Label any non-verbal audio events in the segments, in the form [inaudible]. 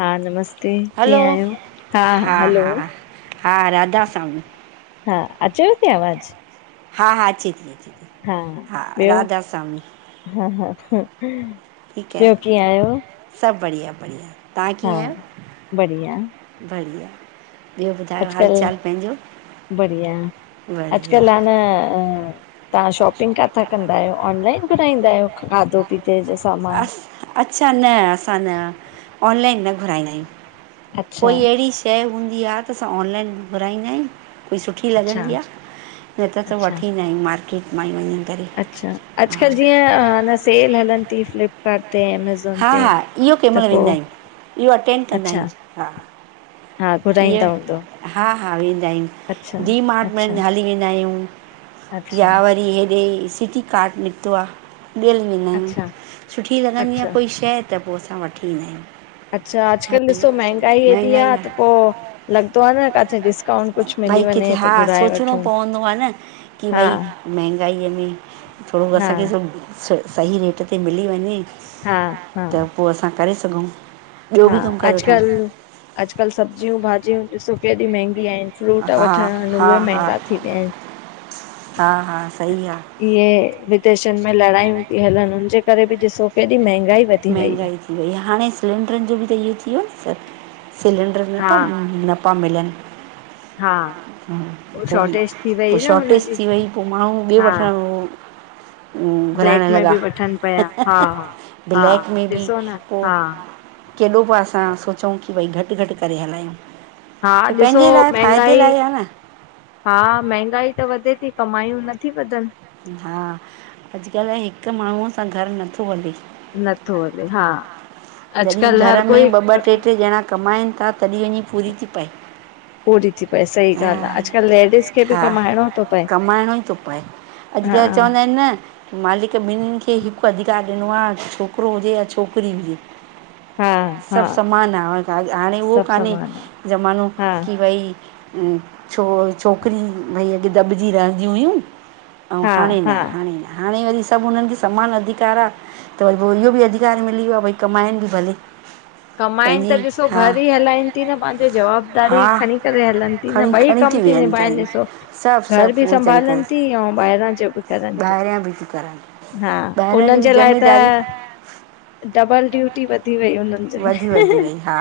हा नमस्ते हलो कीअं आहियो हा हलो। हा राधा स्वामी हा अचेव थी आवाज़। हा हा अचे थी। हा ॿियो राधा स्वामी हा ह ठीक आ सब बढ़िया बढ़िया तव्हां हा कीअं बढ़िया आहियो। बढ़िया ॿियो ॿुधायो हाल अॼुकल्ह चाल पंहिंजो। बढ़िया बढ़िया अॼकल्ह ह न अ तव्हां शॉपिंग काथां कंदा आहियो ऑनलाइन घुराईंदा आहियो खाधो पीते जो सामान? अस अच्छा न असां न ऑनलाइन न घुराईंदा आहियूं। अच्छा कोई अहिड़ी शइ हूंदी आहे त असां ऑनलाइन घुराईंदा आहियूं। कोई सुठी अच्छा लॻंदी आ न त त अच्छा वठी ईंदा आहियूं मार्केट मां ई वञी करे। अच्छा अॼुकल्ह जीअं सेल हलनि थी हा फ्लिपकाट इन ते हा ते हा इहो कंहिं त महिल पो वेंदा आहियूं इहो अटेंड कंदा अच्छा आहियू हा। हा इहे घुराईंदा हूंदो। हा हा वेंदा आहियूं डी माट में अच्छा हली वेंदा आहियूं अच्छा या वरी हेॾे सिटी काड निकतो आ ॾियल वेंदा आहियूं अच्छा सुठी लॻंदी आ अच्छा कोई शइ त पो असां वठी ईंदा आहियूं अच्छा अॼकल ॾिसो मह आ महांगाई आहे त पो लॻंदो आ न किथे डिस्काउंट कुछ भई मिली वञे किथे त हा घुराए सोचिणो वठूं। पवंदो आ न की हा भई महांगाईअ में थोरो हा असांखे सब स सही रेट ते मिली वञे। हा हा पो असां करे सघूं ॿियो हा बि कम करे वठूं। अॼुकल्ह अॼुकल्ह सब्जियूं भाॼियूं ॾिसो केॾी महंगी आहिन। हा फ्रूट वठण आहिन हा उहे हा महंगा थी विया आहिनि हा हा सही आहे [unintelligible] इहे विदेशन में लड़ायूं थी हलनि हुनजे करे बि ॾिसो केॾी महगाई वी महांगाई थी वई आहे हाणे सिलेंडरनि जो बि त इहो थी वियो आ न सिलेंडर हा नथाथो न न पा मिलनि हा पो शॉर्टेज थी पो वई न शॉर्टेज हुनजी थी वई पो माण्हू ॿिए हा वठण। हं घुराइण ब्लैक में लॻा बि वठनि पिया हा हा हा ब्लैक में बि ॾिसो न उह हा आ। केॾो बि असां सोचौं की भई घट घट करे हलायूं। हा त ॾिसो पंहिंजे लाइ फ़ाइदे महंगाई। लाइ आहे हा महंगाई त वधे थी कमायूं नथी वधन। हा अॼुकल्ह हिक माण्हूअ सां घर नथो हले। नथो हले हा। जॾहिं अॼुकल्ह घर हर में कोई ॿ ॿ ट्रे ट्रे घणा कमाइन ता तॾहिं वञी पूरी थी पए। पूरी थी पए सही हा ॻाल्हि आहे अॼुकल्ह लेडीस खे बि हा कमाइणो थो पए कमाइणो ई थो पए। हा अॼुकल्ह चवंदा आहिन न। मालिक ॿिन्हिनि खे हिकु अधिकार ॾिनो आ छोकरो हुजे या छोकिरी हुजे। हा हा सबु समान आ हाणे उहो सभु कान्हे समान आहे ज़मानो हा की भई। छो छोकिरी भई अॼु दॿिजी रहंदी हुयूं। अऊं हा हाणे हा न हाणे न हाणे वरी सभ हुननखे समान अधिकार आ। त गोल्यो बि अधिकार मिली वियो भई कमाइन बि भले। कमाइन पंहिंजी त ॾिसो हा घर ई हलाइन थी न पंहिंजो जवाबदारी हा खणी त हलन। इन खणी बइ खणी कम थी विया आहिनि निभाइन वीचारियूं ॾिसो। सभु घर सभु बि उहो वीचारियूं संभालन कनि थी अऊं ॿाहिरां जोब् करन थी। ॿाहिरियां बि थियूं करनि हा ॿाहिरां जी हुनन बि जे लाइ त ज़िमेदारी डबल ड्यूटी वधी वई हुन। वधी वधी वई हा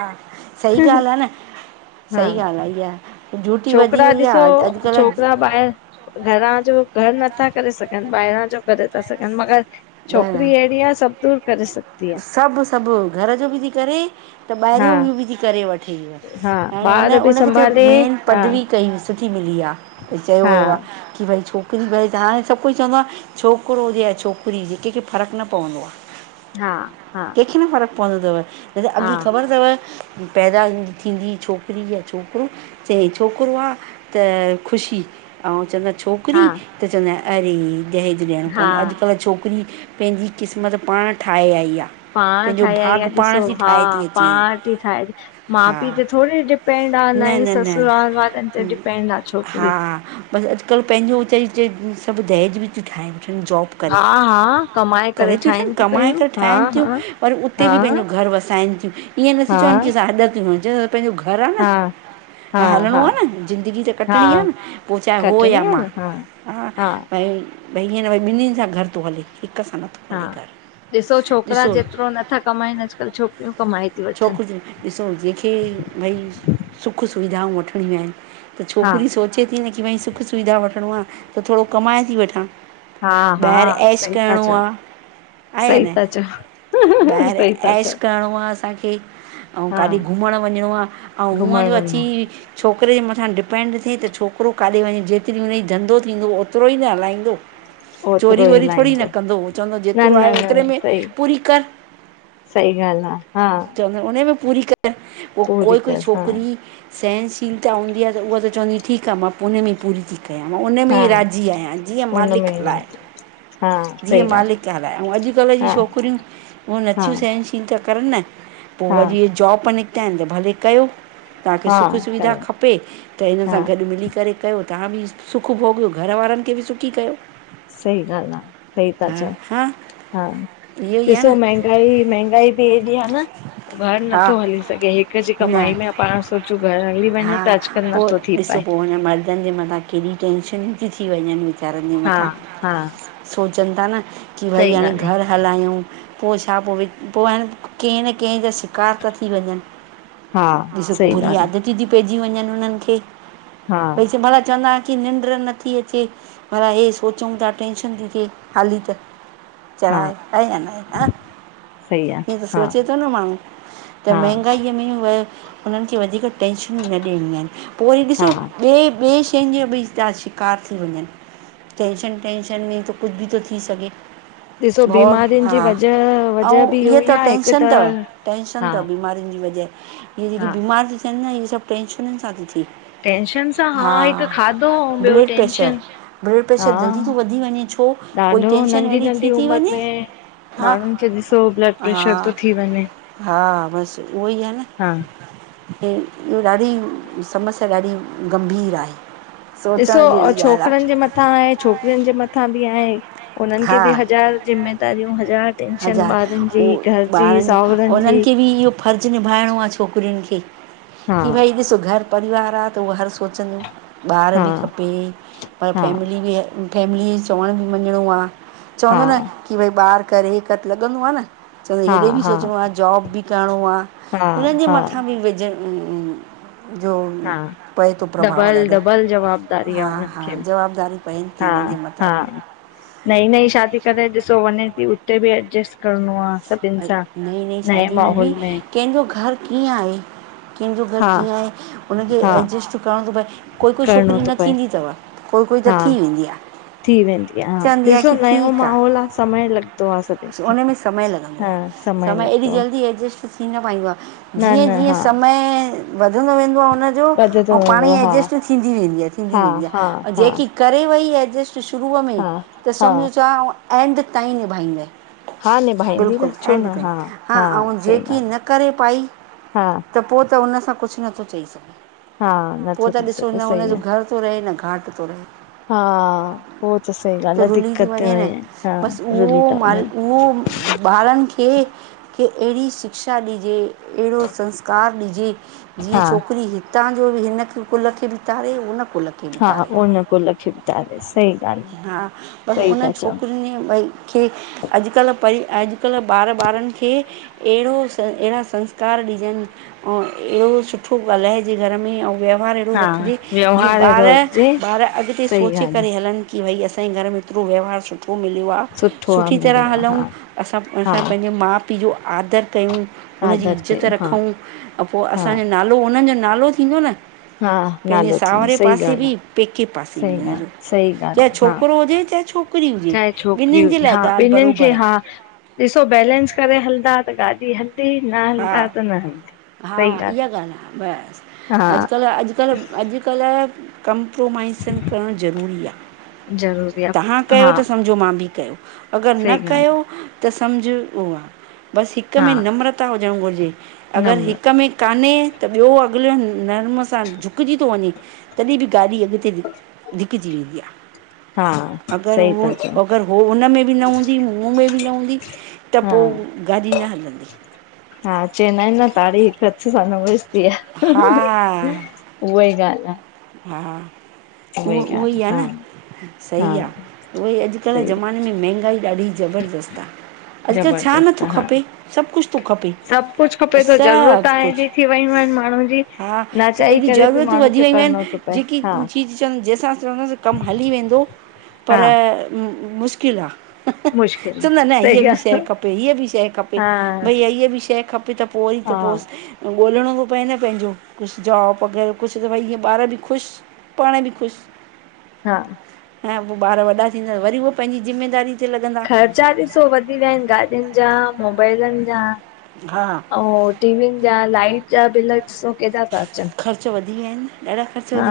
सही ॻाल्ह आ न सही ॻाल्ह आ इहा। ड्यूटी वधी छोकरा वई ॾिसो आहे अॼुकल्ह छोकरा ॿाहिर। घरां जो घर नथा करे सघन, ॿाहिरां जो करे था सघन मगर। छोकिरी अहिड़ी आहे सभु दूर करे सघंदी आहे सब सब घर जो बि थी करे। त हा ॿाहिरियों इ बि थी करे वठे हा हाणे उन ॿार बि उनखे त संभाले मेन। हा पदवी कई सुठी मिली आ चयो हा वयो आ की भई छो। भरे त हांय सभु कोई चवंदो आ छोकरो हुजे या छोकरी हुजे कंहिंखे फ़र्क न पवंदो आ। हा हा। किं फ़र्क़ पवंदो तव? जेसे हा अॻीं ख़बर तव। पैदा थींदी छोकिरी या छोकरो। चाहे छोकरो आ त ख़ुशी अऊं चवंदा छोक। किरी हा त चवंदा आहिन अरे दहेज ॾियणो हा पवंदो अॼु कल। किरी पंहिंजी क़िस्मत पाण ठाहे आई आ। पाण ठाए आई आ ॾिसो हा अचे पाण थी ठाहे माँ हा पीउ त थोड़ी डिप्। पेंड आ ना न ही न न ससुरालवालन्ते डिपेंड आ छोकरी। बस अॼुकल्ह पंहिंजो चइ चइ‌ सभ दहेज बि ती ठाहिन जॉब। हा। हा हा कमाए करे ती अचन ठाहिनि थी कमाए पयूं करे हा ठाहिन थियूं हा वरी उते हा बि पंहिंजो घर वसाइन थियूं। ईअं नथि हा चवन की असां हॾ थियूं‌ हज पंहिंजो घर आ न। हा हा हं हा हलणो आ न ज़िंदगी त हा कटणी आ न पो चाहे हो या खटणी आ मां। न हा हा भई भई ईअं न भई ॿिन्हिन सां घर थो हले हिक सां न। हा ॾिसो छोकरा जेतरो नथा कमाइन अॼुकल्ह छोकरियूं कमाए थी वठन। छोकिरियूं ॾिसो जंहिंखे भई सुख सुविधाऊं वठणियूं आहिन त हा छोकिरियूं सोच। अचे थी न की भई सुख सुविधा वठणो आ त थोड़ो कमाए थी वठां। हा हा। ॿाहिरि ऐश सई था करिणो चओ, आहे आहे या सई न था चओ, सई था चओ। करणों आ असांखे अऊं हा काॾे घुमण वञणो आ अऊं हूअं घुमण जो अची। वञो छोकरे जे मथां डिपेंड थी त छोकरो काथे वञे जेतरी हुनई धंधो थींदो ओतिरो ही त हलाईंदो। ओतरो‌ ई हलां थोड़ी न कंदो उ चवंदो जेतिरो आहे ओतिरे में सही पूरी कर। सही ॻाल्हि आ हा। उनमें पूरी करनि पोह पूरी कोई कोई कर हा छोकिरी सहनशीलता हूंदी आ त उहा त चवंदी ठीक आ मां उन में पूरी ती कयां मां उन में हा ई राज़ी आहियां जीअं हुनमें मालिक ई हलाये। राज़ी हा जीअं सही ॻाल्हि मालिक हलाए, अउं अॼुकल्ह जी आ हा छोकिरियूं उहे हा नथियूं सहनिशीलता करनि न, पो हा वरी इये जॉब निकिता आहिनि त भले कयो। तव्हांखे हा सुखु सुविधा कयो खपे त हिन हा सां गॾु मिली करे कयो तव्हां बि सुखु भोॻियो घर वारनि खे बि सुखी कयो। सही ॻाल आ। सही था हा चओ, हा हा इहो ई आहे ॾिसो न महंगाई महंगाई बि एॾी आ न घर हा नथो हली सघे हिक जी न कमाई में पाण सोचूं घर हली वञे हा त अॼकल्ह पोइ नथो थी ॾिसो पाए। पो हुन मर्दनि जे मथां केॾी टेंशनयूं ती थी वञनि, वीचारनि जे हा मथां -हा। सोचनि ता न की भई सही हाणे ॻाल्हि घर हलायूं पो छा पो व पो आ न कंहिं न कंहिं जा बेकार ता थी वञनि, आ। हा ॾिसो सही बुरी ॻाल्हि आदतियूं ती पइजी वञनि उन्हनि खे, आ। हा भई भला चवंदा की निंड नथी अचे भला हे सोचऊं ता टेंशन ती थे हाली त हा चढ़ाए आहे या नाहे? सही आ। ईअं त हा सोचे तो न माण्हू त हा महांगाई में उह उन्हनि खे वधीक टेंशनयूं न ॾियणियूं आहिनि पो वरी हा ॾिसो ॿिए ॿिए शयुनि जो बि जा शिकार थी वञनि, टेंशन टेंशन में तो कुझु बि तो थी सघे। ॾिसो भउ बीमारियुनि हा, जी वजह वजह अउं बि इअ इहो ई तव आ हिक त टेंशन तव टेंशन हा तव बीमारीयुनि जी वजह। इहे जेकी हा बीमार ती थियनि न इहे सभु टेंशनन सां ती थे। टेंशन सां हा हिक खाधो ऐं ॿियो ब्लड प्रेशर, टेंशन ब्लड हा प्रेशर जल्दी तो वधी वञे छो? कोई ॾाढो टेंशन नंढी अहिड़ी थी नंढी ती उमिरि वञे में हा- माण्हुनि खे ॾिसो ब्लड प्रेशर थो हा- थी वञे। हा, बसि उहो ई आ न। हा इ इहो ॾाढी समस्या ॾाढी गंभीर आहे। ॾिसो सोचण और जहिड़ी ॻाल्हि छोकिरनि जे मथ थां आहे, छोकरिनि जे मथां बि आहे हुननि खे हा बि हज़ार जिम्मेदारियूं हज़ार जनि बाद उह ॿारनि उन्हनि खे बि इहो फर्ज़ निभाइणो आ छोकिरियुनि खे। हा की भई ॾिसो घर परिवार आ त उहो हर सोचंदियू ॿार हा बि खपे पर हा फैमिली बि फैमिली जो चवण बि मञिणो आ हा चवंदो न की भई ॿार करे हिक त लॻंदो आ न। चवंदा हा हेॾे बि हा सोचणो आ, जॉब बि करिणो आ, हा हिननि जे हा मथां बि विझन जो हा पए तो प्रभाव डबल ॾाढो, डबल जवाबदारी आहे हा- हुननि हा, खे जवाबदारीयूं पएन ॿिनिन जे मुताबिक आ, नईं नईं शादी करे ॾिसो वञे ती, उते बि एडजस्ट करिणो आ नई -नई शादी में बि कंहिंजो घर कीअं आहे? कंहिंजो घर हा कीअं आहे? हुनखे हा एडजस्ट करण तो पये कोई कोई करिणो छोकिरी थो न पए थींदी तव कोई कोई त हा थी वेंदी आ। थी वेंदी आ, हा -ॾिसो नयो आहे माहौल आ समय लॻंदो आ सभ, उनमें समय लॻंदो आ, समय एॾी लॻंदो आ, जल्दी एडजस्ट थी न पाईंदो आ, न जीअं न जीअं हा समय वधंदो वेंदो उन जो ॿधंदो अऊं पाण ही वेंदो हा। एडजस्ट थींदी वेंदी आ थींदी हा वेंदी आ हा अऊ हा जेकी करे वेई एडजेस्ट त शुरूअ में, हा त हा समझ जा एंड ताईं निभाईंदय। हा निभाईंदी बिल्कुल न छो एंड न ताईं हा, अऊ सही जेकी ॻाल्हि न करे पाई आ हा त पो त उन सां कुछ नथो चई सघे। हा पो नथो त थी ॾिसो सघे न सही हुनजो आ। घर थो रहे न घाट थो रहे। हा पो त सही ॻाल्हि त आ, रुली दिक्कत थी न वञे बसि उहो रुली था माल वञनि। उहो ॿारनि खे कि अहिड़ी शिक्षा ॾिजे अहिड़ो संस्कार ॾिजे जीअं हा छोकिरी हितां जो बि हिन खे कुल खे बि तारे ऐं हुन कुल खे बि हा तारे उन कुल खे बि तारेसि। हा पर उन्हनि छोकिरियुनि ॿई खे अॼुकल्ह पई अॼुकल्ह ॿार ॿारनि खे अहिड़ो स अहिड़ा संस्कार ॾिजनि ऐं अहिड़ो सुठो ॻाल्हाइजे घर में अऊ व्यावहार अहिड़ो हा रखिजे जीअं व्यवहार ॿार, अहिड़ो हुजे ॿार अॻिते सही सोचे ॻाल्हि आ। करे हलनि कि भाई असांजे घर में एतिरो व्यवहार सुठ सुठो मिलियो आ सुठो आ सुठी तरह मिलियो आ हलूं हा असां, हा असां पंहिंजे माउ पीउ जो आदर कयूं उनजी आदर इज़्ज़त कयूं हा रखूं त पो हा असांजो नालो पो उन्हनि जो नालो थींदो न हा पंहिंजे नालो थींदो सावहरे सही पासे ॻाल्हि आ बि पेके पासे बि सही ॻाल्हि हुनजो सही ॻाल्हि चाहे आ हा छोकिरो हुजे चाहे छोकिरी हुजे, चाहे छोकिरी ॿिन्हिनि जे हुजे लाइ हा ॻाल्हि ॿिन्हिनि खे बरोबरि आ। हा ॾिसो बैलेंस करे हलंदा त गाॾी हलंदी, न हा हलंदा ता न हलंदी, हा सही इहा ॻाल्हि ॻाल्हि आ। आ बस हा अॼुकल्ह -अॼुकल्ह अॼुकल्ह कम्प्रोमाइसन करण ज़रूरी आ। ज़रूरी आ तव्हां कयो हा त समझो मां भी कयो। अगर न सही कयो ॻाल्हि आ त समझ ऐं बस हिक हा में नम्रता हुजण घुरिजे। अगर हिक नम्रता में कान्हे त ॿियो अॻिलो नरम स् इंसान झुकजी थो वञे तॾहिं बि गाॾी अॻिते धिकजी वेंदी आ। हा अगर सही हो ता चओ अगर हो हुनमें बि न हूंदी मूं में बि न हूंदी त हा पो गाॾी न हलंदी। हा चईंदा आहिनि न ताड़ी हिक हथ सां न वॼंदी आ। हा उहा ही ॻाल्हि आ। हा उहो, उहो ई आ न। हा सही आ हा उहोई अॼुकल्ह सही आ ज़माने में मंहगाई ॾाढी ज़बरदस्तु आ। अॼुकल्ह छा ज़बरदस्त नथो हा खपे। सब कुछ थो खपे, सभु कुझु खपे थो ज़रूरत सब हाणे कुछ। एॾी थी वियूं आहिनि माण्हुनि जी हा न चाही एॾी करे बि ज़रूरतूं माण्हू वधी खे वयूं करिणो आहिनि। थो पए जेकी हा चीज़ चवंद जंहिंसां चवंदासीं कम हली वेंदो पर हा मुश्किल आ मुश्किल आ चवंदा न सही हिअं बि शइ ॻाल्हि खपे हिअं बि शइ आ खपे। हा भईया हीअं बि शइ खपे त पो वरी त हा पोस ॻोल्हणो थो पए न पंहिंजो कुछ जॉब वग़ैरह कुछ त भाई ईअं ॿार बि खुशि पाण बि खु़शि। हा ऐं पो ॿार वॾा थींदा वरी उहे पंहिंजी ज़िमेदारी ते लॻंदा ख़र्चा ॾिसो वधी विया आहिनि गाॾियुनि जा मोबाइलनि जा हा ऐं टीवीयूंन जा लाइट जा बिल ॾिसो केॾा था अचनि ख़र्च वधी विया आहिनि न हा,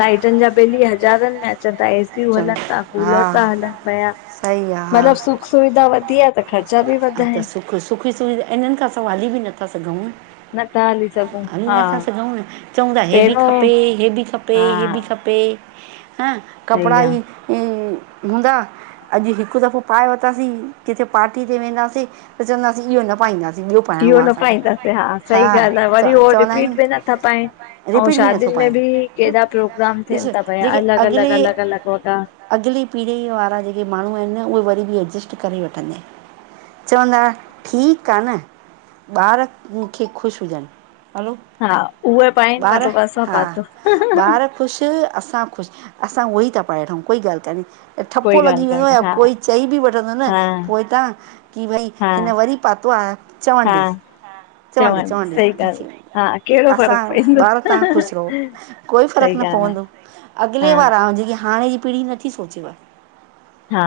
लाइटुनि जा बिल ई हज़ारनि में अचंनि था एसीयू हलनि चङो था हा कूलर था हलनि पिया सही आहे हा मतिलब सभु सुख सुविधा वधी आ त ख़र्चा बि हा वधिया त आहिनि। सुख सुविधा इन्हनि खां सवाइ हली बि नथा सघूं न नथा हली सघूं हली हा नथा सघूं न, चऊं था हे बि पहिरियों खपे हे बि खपे हा हे बि खपे हां सही कपिड़ा आ ई ऊं हूंदा अॼु हिकु दफ़ो पाए वरितासीं किथे पार्टी ते वेंदासीं त चवंदासीं इहो न पाईंदासीं ॿियो पाइणो इहो आ न असांखे पाईंदासीं सही हा ॻाल्हि आहे च वरी उहो चवंदा आहियूं रिपीट बि नथा पाइनि ऐं रिपीट बि नथो शादियुनि में पाए, बि केॾा प्रोग्राम ॾिस थियनि था पिया जेके अलॻि अलॻि अॻिले अलॻि अलॻि वॻा अॻिली पीढ़ीअ वारा जेके माण्हू आहिनि न उहे वरी बि एडजस्ट करे वठंदइ चवंदा ठीकु आ न, ॿार मूंखे ख़ुशि हुजनि हलो हा, उहे पाइनि ॿार मतलबु असां हा पातो ॿार ख़ुशि असां ख़ुशि असां उहो ई था पाए वठूं कोई ॻाल्हि कोन्हे ठपो कोई ॻाल्हि लॻी वेन्दो आ कान्हे या हा कोई चई बि वठंदोन न हा पोइता की भई हा हिन वरी पातो आ चवण हा ॾेस चवण ॾेस चवनि चवण सही ॻाल्हि हा ॾेस, कहिड़ो फ़र्क़ु असां पवंदो ॿार तव्हां ख़ुशि रहो कोई फ़र्क़ु सही न ॻाल्हि आहे पवंदो हा अॻिले वारा, अऊ जेकी हाणे जी पीढ़ी न नथी सोचेव, हा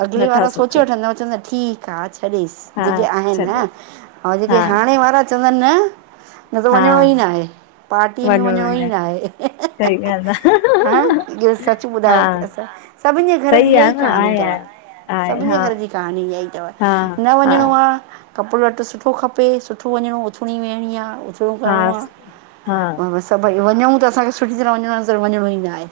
अगिले नथा वारा सोचे सोचनि वठंदा चवंदव ठीकु हा छॾेसि हा जेके छॾ आहिनि, ऐं जेके हा हाणे वारा चवंदा न न त हा वञिणो ई न आहे पार्टीअ में वञो वञिणो ई वञनि न आहे। सही ॻाल्हि आहे हा इहो सच ॿुधायोसी हा असां, सभिनि जे घर जी सही इहा आहे ई न कहाणी आहे तव आहे आहे सभिनी जे हा घर जी कहानी इअ ई तव हा न हा वञिणो आहे कपिदो लटो सुठो खपे सुठो वञिणो उथिणी वेहणी आ उथणी हा करिणो आ हा बसि त भई वञूं त असांखे सुठी तरह वञणो न वञिणो ई न आहे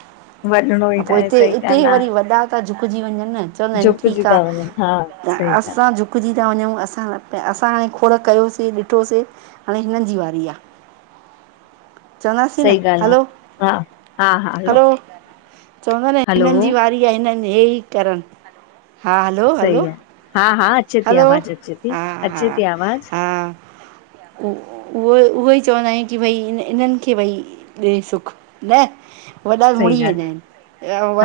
वञिणो ई त न पो आहे हिते सही इते ॻाल्हि वरी आहे वॾा था झुकजी वञनि न चवंदा आहिनि झुकिजी ठीकु आहे, था वञनि हा त सही ॻाल्हि असां झुकिजी था वञूं असां असां हाणे खोड़ कयोसीं ॾिठोसीं हाणे हिननि जी वारी आ [inaudible] सही ॻाल्हि आ, हा हा हा हलो चवंदा न हिननि जी हलो वारी आ हिननि हे ई करनि हा हलो सही हलो आ हा हा अचे थी हलो आवाज़ अची थी हा हा अचे थी आवाज़ हा उ उहो उहो ई चवंदा आहियूं की भई इन इन्हनि खे भई ॾे सुखु न, वॾा सही मुडी ॻाल्हि वेंदा आहे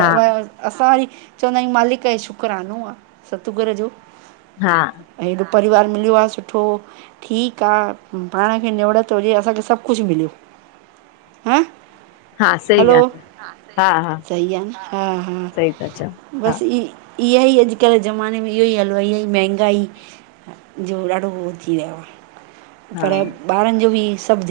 हा असां वरी चवंदा आहियूं मालिक जो शुकरानो आहे सतगुर जो हा ऐं हेॾो परिवार मिलियो आ सुठो ठीकु आ पाण खे निवडत हुजे असांखे सभु कुझु मिलियो। हम हा सही हलो, ॻाल्हि आहे हा हा सही आ न हा हा सही था चओ हा बसि ई इअ ई अॼुकल्ह जे ज़माने में इहो ई हलयो आ ईहोई महांगाई जो ॾाढो हो थी वयो आ पर हा ॿारनि जो बि सभु ध्यान